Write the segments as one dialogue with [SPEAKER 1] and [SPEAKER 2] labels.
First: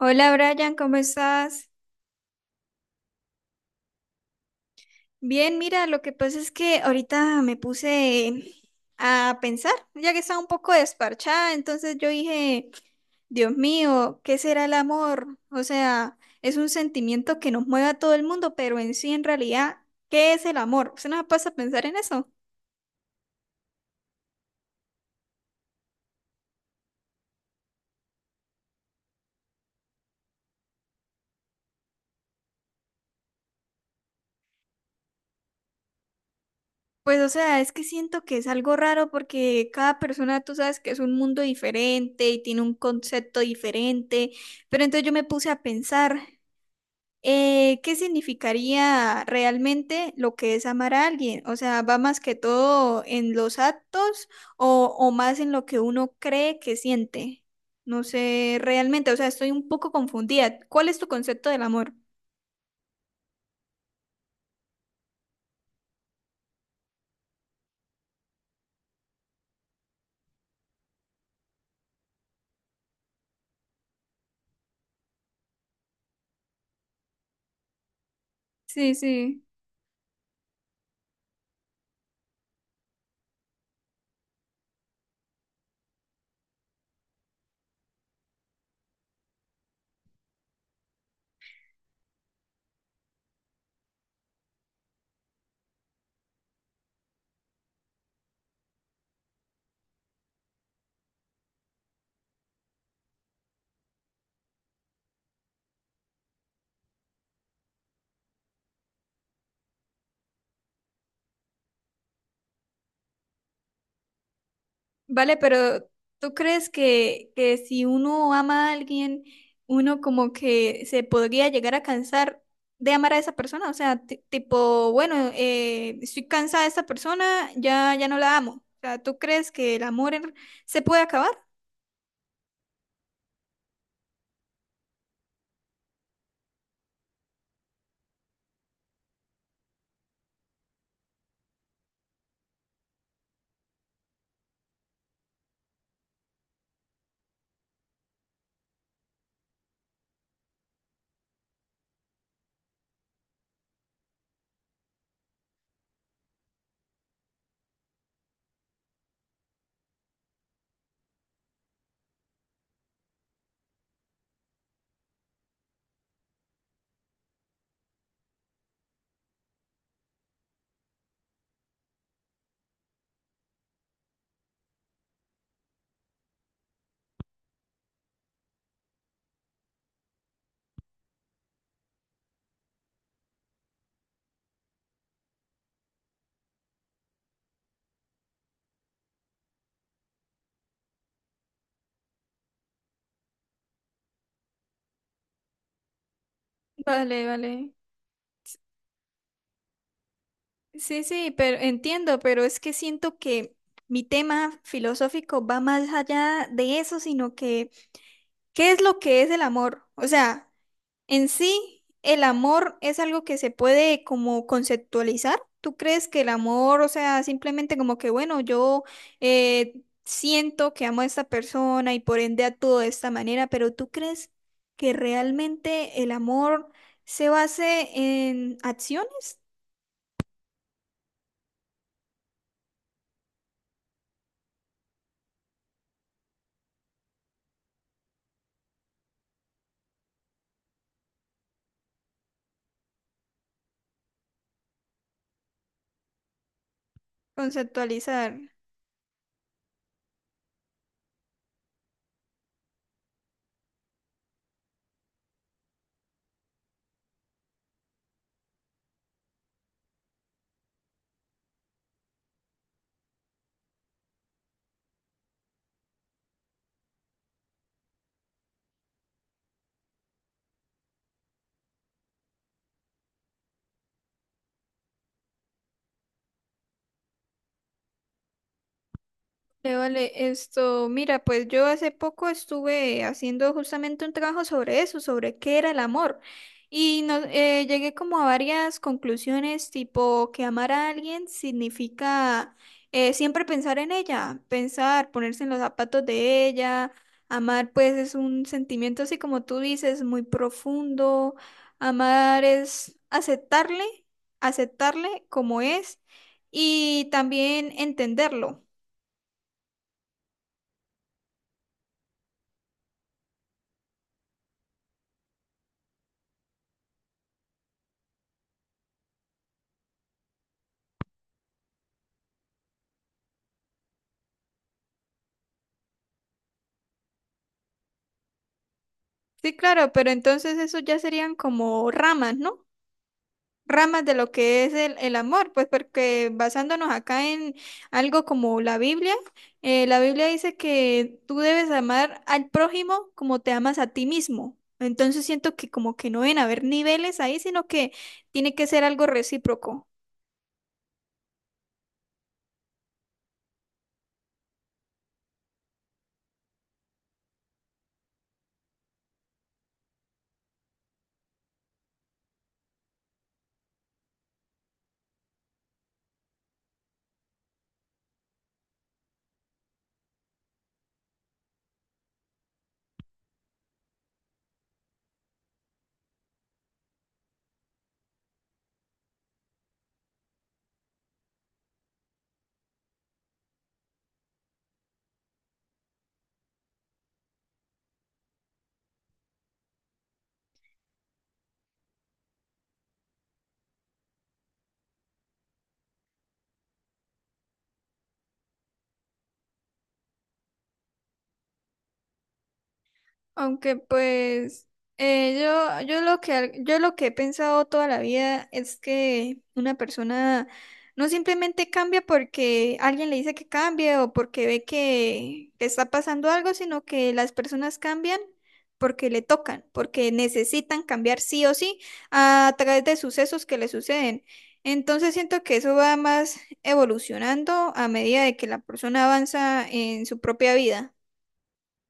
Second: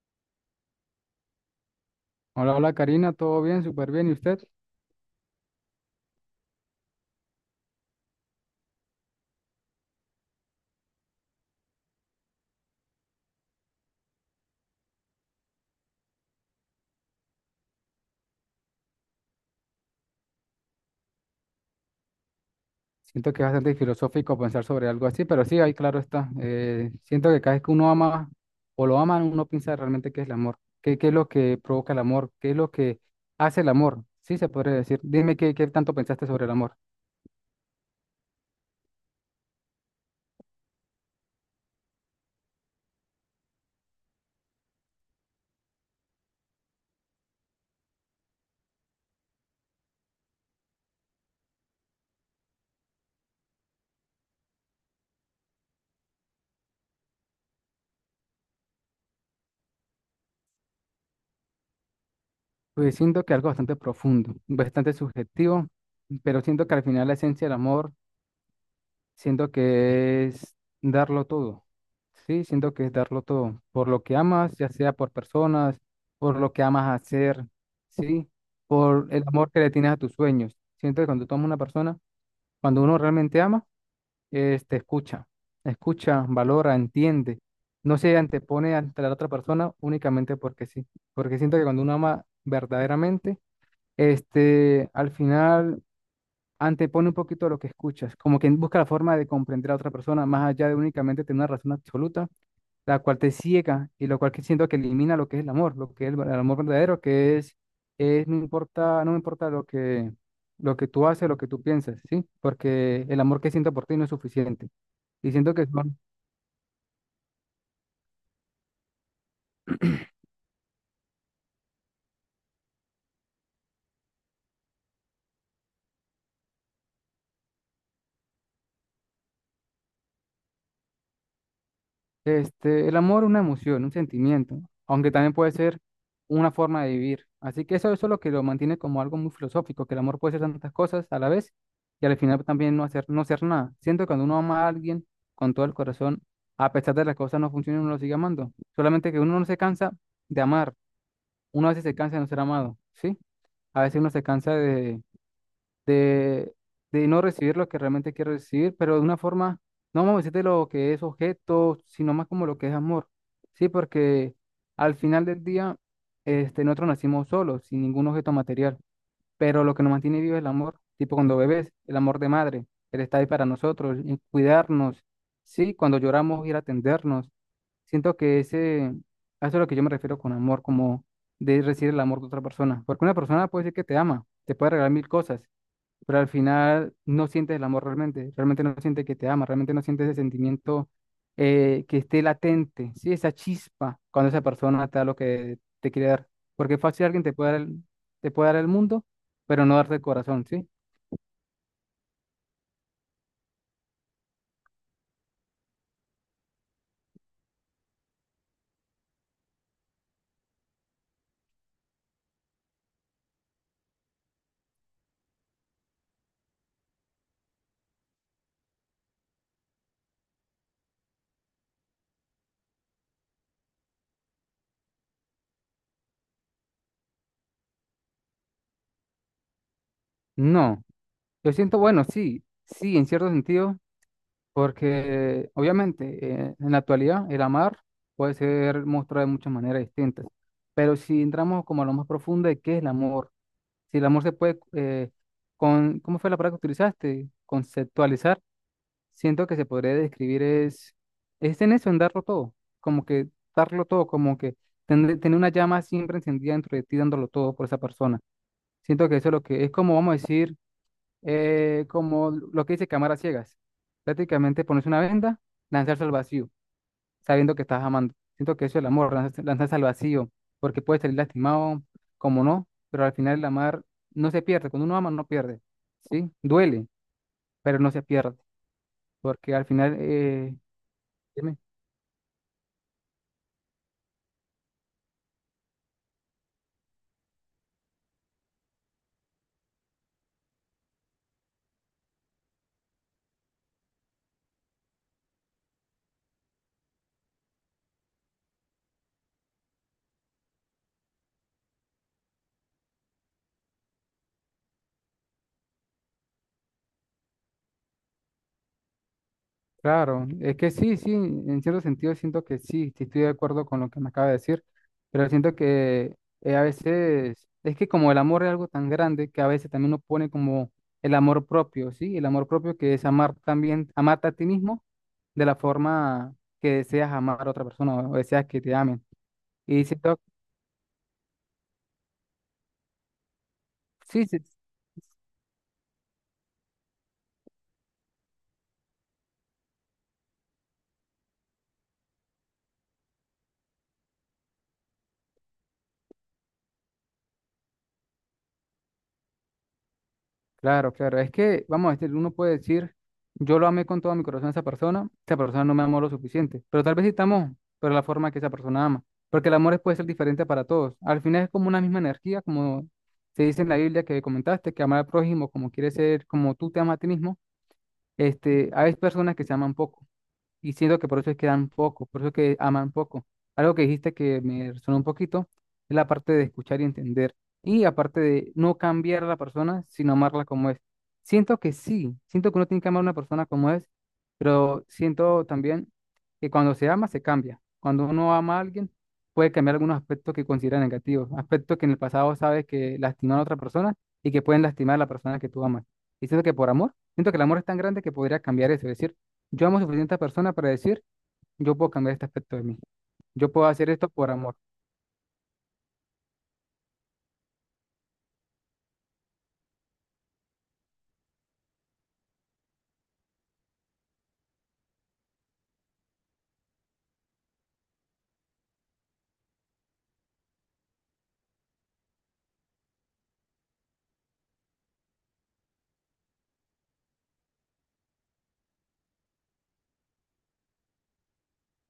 [SPEAKER 1] Hola Brian, ¿cómo estás?
[SPEAKER 2] Hola, Karina, ¿todo bien? Súper bien. ¿Y usted?
[SPEAKER 1] Bien, mira, lo que pasa es que ahorita me puse a pensar, ya que estaba un poco desparchada, entonces yo dije, Dios mío, ¿qué será el amor? O sea, es un sentimiento que nos mueve a todo el mundo, pero en sí, en realidad, ¿qué es el amor? ¿Usted no pasa a pensar en eso?
[SPEAKER 2] Siento que es bastante filosófico pensar sobre algo así, pero sí, ahí claro está. Siento que cada vez que uno ama o lo ama, uno piensa realmente qué es el amor, qué es lo que provoca el amor, qué es lo que hace el amor. Sí, se podría decir. Dime qué tanto pensaste sobre el amor.
[SPEAKER 1] Pues, o sea, es que siento que es algo raro porque cada persona, tú sabes que es un mundo diferente y tiene un concepto diferente, pero entonces yo me puse a pensar. ¿Qué significaría realmente lo que es amar a alguien? O sea, ¿va más que todo en los actos o, más en lo que uno cree que siente? No sé realmente, o sea, estoy un poco confundida. ¿Cuál es tu concepto del amor?
[SPEAKER 2] Pues siento que algo bastante profundo, bastante subjetivo, pero siento que al final la esencia del amor siento que es darlo todo. Sí, siento que es darlo todo. Por lo que amas, ya sea por personas, por lo que amas hacer, sí,
[SPEAKER 1] Sí,
[SPEAKER 2] por el
[SPEAKER 1] sí.
[SPEAKER 2] amor que le tienes a tus sueños. Siento que cuando tú amas a una persona, cuando uno realmente ama, es, te escucha, escucha, valora, entiende. No se antepone ante la otra persona únicamente porque sí. Porque siento que cuando uno ama verdaderamente, al final antepone un poquito lo que escuchas, como que busca la forma de comprender a otra persona más allá de únicamente tener una razón absoluta, la cual te ciega y lo cual que siento que elimina lo que es el amor, lo que es el amor verdadero, que es no importa, no me importa lo que tú haces, lo que tú piensas, ¿sí? Porque el amor que siento por ti no es suficiente. Y
[SPEAKER 1] Vale,
[SPEAKER 2] siento que
[SPEAKER 1] pero
[SPEAKER 2] son...
[SPEAKER 1] ¿tú crees que si uno ama a alguien, uno como que se podría llegar a cansar de amar a esa persona? O sea, tipo, bueno, estoy cansada de esta persona, ya, ya no la amo. O sea, ¿tú crees que el se puede acabar?
[SPEAKER 2] El amor es una emoción, un sentimiento, aunque también puede ser una forma de vivir. Así que eso es lo que lo mantiene como algo muy filosófico, que el amor puede ser tantas cosas a la vez y al final también no hacer, no ser nada. Siento que cuando uno ama a alguien con todo el corazón, a pesar de las cosas no funcionen, uno lo sigue amando. Solamente que uno no se cansa de amar, uno a veces se cansa de no ser amado, ¿sí? A veces uno se cansa de, de no recibir lo que realmente quiero recibir, pero de una forma, no vamos a decir de lo que es objeto, sino más como lo que es amor. Sí, porque al final del día, nosotros nacimos solos, sin ningún objeto material, pero lo que nos mantiene vivo es el amor, tipo cuando bebés, el amor de madre, él está ahí para nosotros, y cuidarnos, sí, cuando lloramos, ir a atendernos. Siento que ese, a eso es lo que yo me refiero con amor, como de recibir el amor de otra persona, porque una persona puede decir que te ama, te puede regalar mil cosas, pero al final no sientes el amor realmente, realmente no sientes que te ama, realmente no sientes ese sentimiento que esté latente, ¿sí? Esa chispa cuando esa persona te da lo que te quiere dar. Porque fácil alguien
[SPEAKER 1] Vale,
[SPEAKER 2] te puede dar
[SPEAKER 1] vale.
[SPEAKER 2] te puede dar el mundo, pero no darte el corazón, ¿sí?
[SPEAKER 1] Sí, sí, pero entiendo, pero es que siento que mi tema filosófico va más allá de eso, sino que, ¿qué es lo que es el amor? O sea... En sí, el amor es algo que se puede como conceptualizar. ¿Tú crees que el amor, o sea, simplemente como que, bueno, yo siento que amo a esta persona y por ende actúo de esta manera, pero tú crees que realmente el amor se base en acciones?
[SPEAKER 2] No, yo siento, bueno, sí, sí, en cierto sentido, porque obviamente en la actualidad el amar puede ser mostrado de muchas maneras distintas, pero si entramos como a lo más profundo de qué es el amor, si el amor se puede, con, ¿cómo fue la palabra que utilizaste?
[SPEAKER 1] Conceptualizar.
[SPEAKER 2] Conceptualizar. Siento que se podría describir es en eso, en darlo todo, como que darlo todo, como que tener una llama siempre encendida dentro de ti, dándolo todo por esa persona. Siento que eso es lo que es como, vamos a decir, como lo que dice cámara ciegas. Prácticamente ponerse una venda, lanzarse al vacío sabiendo que estás amando. Siento que eso es el amor, lanzarse, lanzarse al vacío, porque puedes salir lastimado, como no, pero al final el amar no se pierde. Cuando uno ama, no pierde, ¿sí? Duele, pero no se pierde, porque al final,
[SPEAKER 1] Vale, esto, mira, pues
[SPEAKER 2] dime,
[SPEAKER 1] yo hace poco estuve haciendo justamente un trabajo sobre eso, sobre qué era el amor. Y no, llegué como a varias conclusiones, tipo que amar a alguien significa siempre pensar en ella, pensar, ponerse en los zapatos de ella. Amar, pues, es un sentimiento así como tú dices, muy profundo. Amar es aceptarle, aceptarle como es y también entenderlo.
[SPEAKER 2] claro, es que sí, sí, en cierto sentido siento que sí, sí estoy de acuerdo con lo que me acaba de decir, pero siento que a veces, es que como el amor es algo tan grande que a veces también uno pone como el amor propio, ¿sí? El amor propio que es amar también, amarte a ti mismo de la forma que deseas amar a otra persona o deseas que te amen.
[SPEAKER 1] Sí,
[SPEAKER 2] Y
[SPEAKER 1] claro, pero
[SPEAKER 2] siento,
[SPEAKER 1] entonces eso ya serían como ramas, ¿no? Ramas de
[SPEAKER 2] sí,
[SPEAKER 1] lo
[SPEAKER 2] sí,
[SPEAKER 1] que es el amor, pues porque basándonos acá en algo como la Biblia dice que tú debes amar al prójimo como te amas a ti mismo. Entonces siento que como que no deben haber niveles ahí, sino que tiene que ser algo recíproco.
[SPEAKER 2] claro, claro, es que, vamos, uno puede decir, yo lo amé con todo mi corazón a esa persona no me amó lo suficiente, pero tal vez sí te amó, pero la forma que esa persona ama, porque el amor es- puede ser diferente para todos. Al final es como una misma energía, como se dice en la Biblia que comentaste, que amar al prójimo como quiere ser, como tú te amas a ti mismo, hay personas que se aman poco. Y siento que por eso es que dan poco, por eso es que aman poco. Algo que dijiste que me resonó un poquito es la parte de escuchar y entender. Y aparte de no cambiar a la persona, sino amarla como es. Siento que sí, siento que uno tiene que amar a una persona como es, pero siento también que cuando se ama, se cambia. Cuando uno ama a alguien, puede cambiar algunos aspectos que considera negativos, aspectos que en el pasado sabes que lastimaron a otra persona y que pueden lastimar a la persona que tú amas. Y siento que por amor, siento que el amor es tan grande que podría cambiar eso, es decir, yo amo suficiente a persona para decir, yo puedo cambiar este aspecto de mí. Yo puedo
[SPEAKER 1] Aunque
[SPEAKER 2] hacer esto por amor.
[SPEAKER 1] pues yo lo que yo lo que he pensado toda la vida es que una persona no simplemente cambia porque alguien le dice que cambie o porque ve que está pasando algo, sino que las personas cambian porque le tocan, porque necesitan cambiar sí o sí a través de sucesos que le suceden. Entonces siento que eso va más evolucionando a medida de que la persona avanza en su propia vida.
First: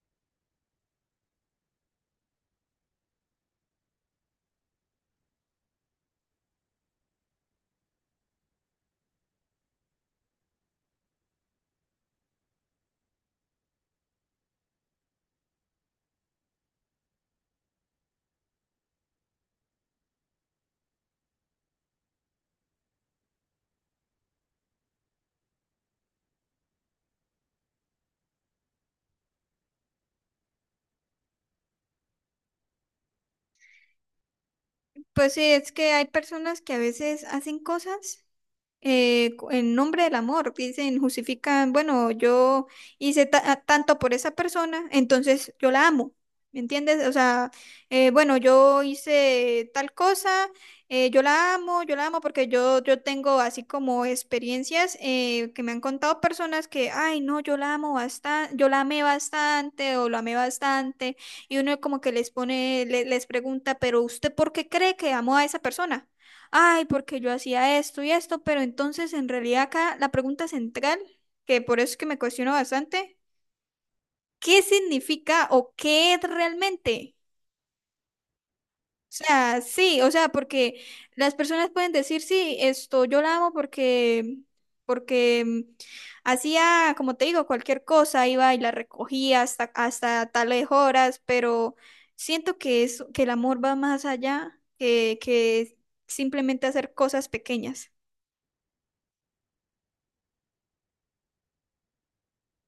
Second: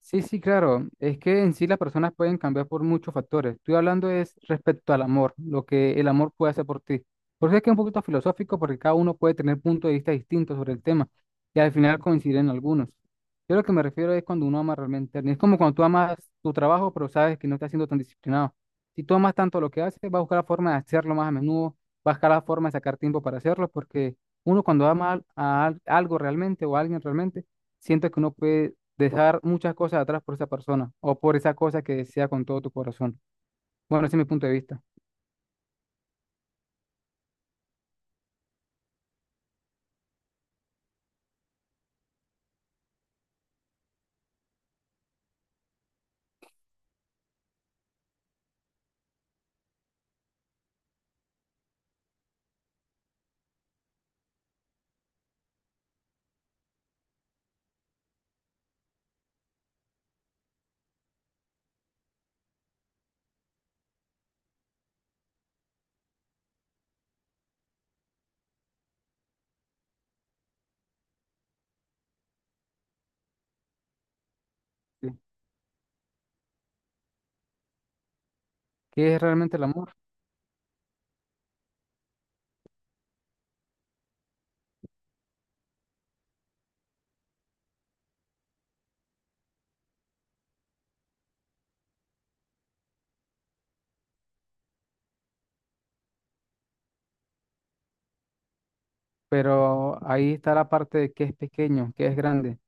[SPEAKER 2] Sí, sí, claro. Es que en sí las personas pueden cambiar por muchos factores. Estoy hablando es respecto al amor, lo que el amor puede hacer por ti. Por eso es que es un poquito filosófico, porque cada uno puede tener puntos de vista distintos sobre el tema y al final coinciden algunos. Yo lo que me refiero es cuando uno ama realmente a alguien. Es como cuando tú amas tu trabajo, pero sabes que no estás siendo tan disciplinado. Si tú amas tanto lo que haces, vas a buscar la forma de hacerlo más a menudo, vas a buscar la forma de sacar tiempo para hacerlo, porque uno cuando ama al- a al- algo realmente o a alguien realmente, siente que uno puede dejar muchas cosas atrás por esa persona o por esa cosa que desea con todo tu corazón. Bueno, ese es mi punto de vista.
[SPEAKER 1] Pues sí, es que hay personas que a veces hacen cosas en nombre del amor, dicen, justifican, bueno, yo hice tanto por esa persona, entonces yo la amo, ¿me entiendes? O sea, bueno, yo hice tal cosa, yo la amo porque yo tengo así como experiencias que me han contado personas que, ay, no, yo la amo bastante, yo la amé bastante o lo amé bastante, y uno como que les pone, les pregunta, pero ¿usted por qué cree que amó a esa persona? Ay, porque yo hacía esto y esto, pero entonces en realidad acá la pregunta central, que por eso es que me cuestiono bastante, ¿qué
[SPEAKER 2] Sí.
[SPEAKER 1] significa o qué es realmente? O
[SPEAKER 2] ¿Qué es realmente
[SPEAKER 1] sea,
[SPEAKER 2] el amor?
[SPEAKER 1] sí, o sea, porque las personas pueden decir, sí, esto yo la amo porque mm, hacía, como te digo, cualquier cosa, iba y la recogía hasta tales horas, pero siento que es, que el amor va más allá que simplemente hacer cosas pequeñas.
[SPEAKER 2] Pero ahí está la parte de qué es pequeño, qué es grande.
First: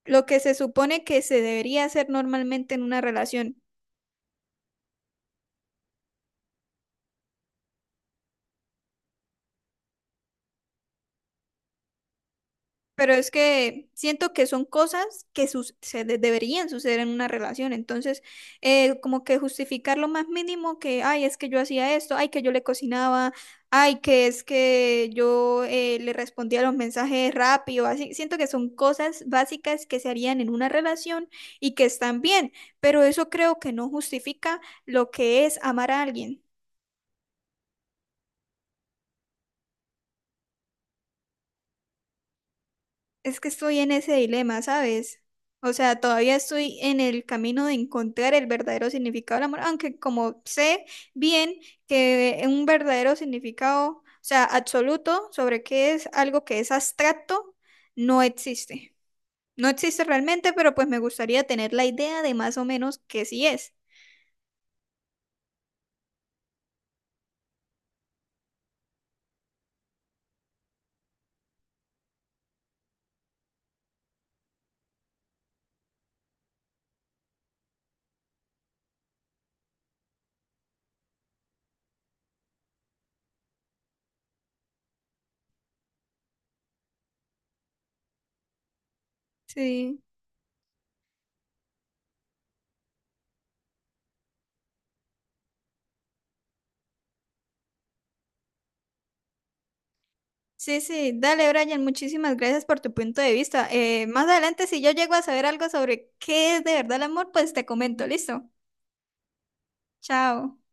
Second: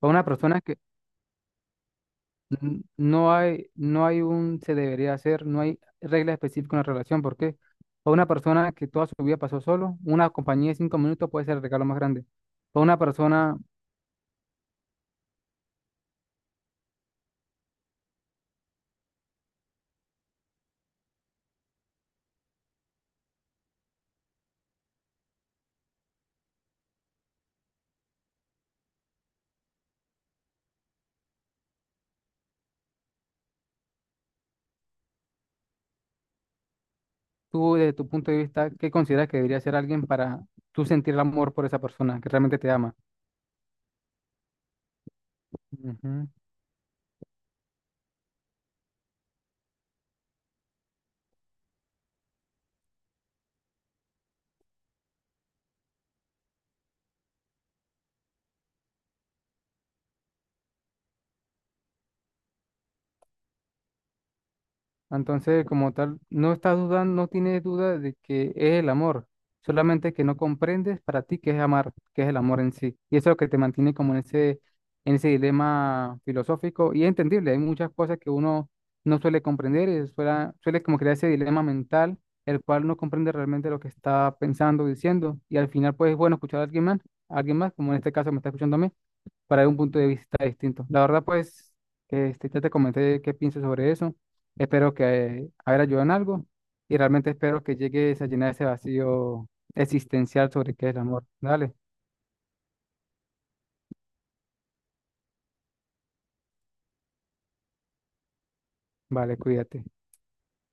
[SPEAKER 2] Para una
[SPEAKER 1] Lo que se
[SPEAKER 2] persona que
[SPEAKER 1] supone que se debería hacer normalmente en una
[SPEAKER 2] no
[SPEAKER 1] relación.
[SPEAKER 2] hay, no hay un se debería hacer, no hay regla específica en la relación. ¿Por qué? Para una persona que toda su vida pasó solo, una compañía de 5 minutos puede ser el regalo más grande. Para una
[SPEAKER 1] Pero es
[SPEAKER 2] persona,
[SPEAKER 1] que siento que son cosas que deberían suceder en una relación. Entonces, como que justificar lo más mínimo que, ay, es que yo hacía esto, ay, que yo le cocinaba, ay, que es que yo le respondía los mensajes rápido, así. Siento que son cosas básicas que se harían en una relación y que están bien, pero eso creo que no justifica lo que es amar a alguien.
[SPEAKER 2] tú desde tu punto de vista, ¿qué consideras que debería ser alguien para tú sentir el amor por esa persona que realmente te ama?
[SPEAKER 1] Es que estoy en ese dilema, ¿sabes? O sea,
[SPEAKER 2] Ujú.
[SPEAKER 1] todavía estoy en el camino de encontrar el verdadero significado del amor, aunque como sé bien que un verdadero significado, o sea, absoluto sobre qué es algo que es abstracto, no existe. No existe realmente, pero pues me gustaría tener la idea de más o menos qué sí es.
[SPEAKER 2] Entonces, como tal, no estás dudando, no tienes duda de que es el amor, solamente que no comprendes para ti qué es amar, qué es el amor en sí. Y eso es lo que te mantiene como en ese dilema filosófico y es entendible. Hay muchas cosas que uno no suele comprender y suele como crear ese dilema mental, el cual no comprende realmente lo que está pensando, diciendo. Y al final, pues es bueno escuchar a alguien más, como en este caso me está escuchando a mí para dar un punto
[SPEAKER 1] Sí.
[SPEAKER 2] de vista distinto. La verdad, pues, ya te comenté qué pienso sobre eso. Espero que haber ayudado en algo y realmente espero que llegues a llenar ese vacío existencial sobre
[SPEAKER 1] Sí,
[SPEAKER 2] qué es el
[SPEAKER 1] sí,
[SPEAKER 2] amor.
[SPEAKER 1] dale,
[SPEAKER 2] Dale,
[SPEAKER 1] Brian, muchísimas gracias por tu punto de vista. Más adelante, si yo llego a saber algo sobre qué es de verdad el amor, pues te comento, listo.
[SPEAKER 2] vale, cuídate.
[SPEAKER 1] Chao.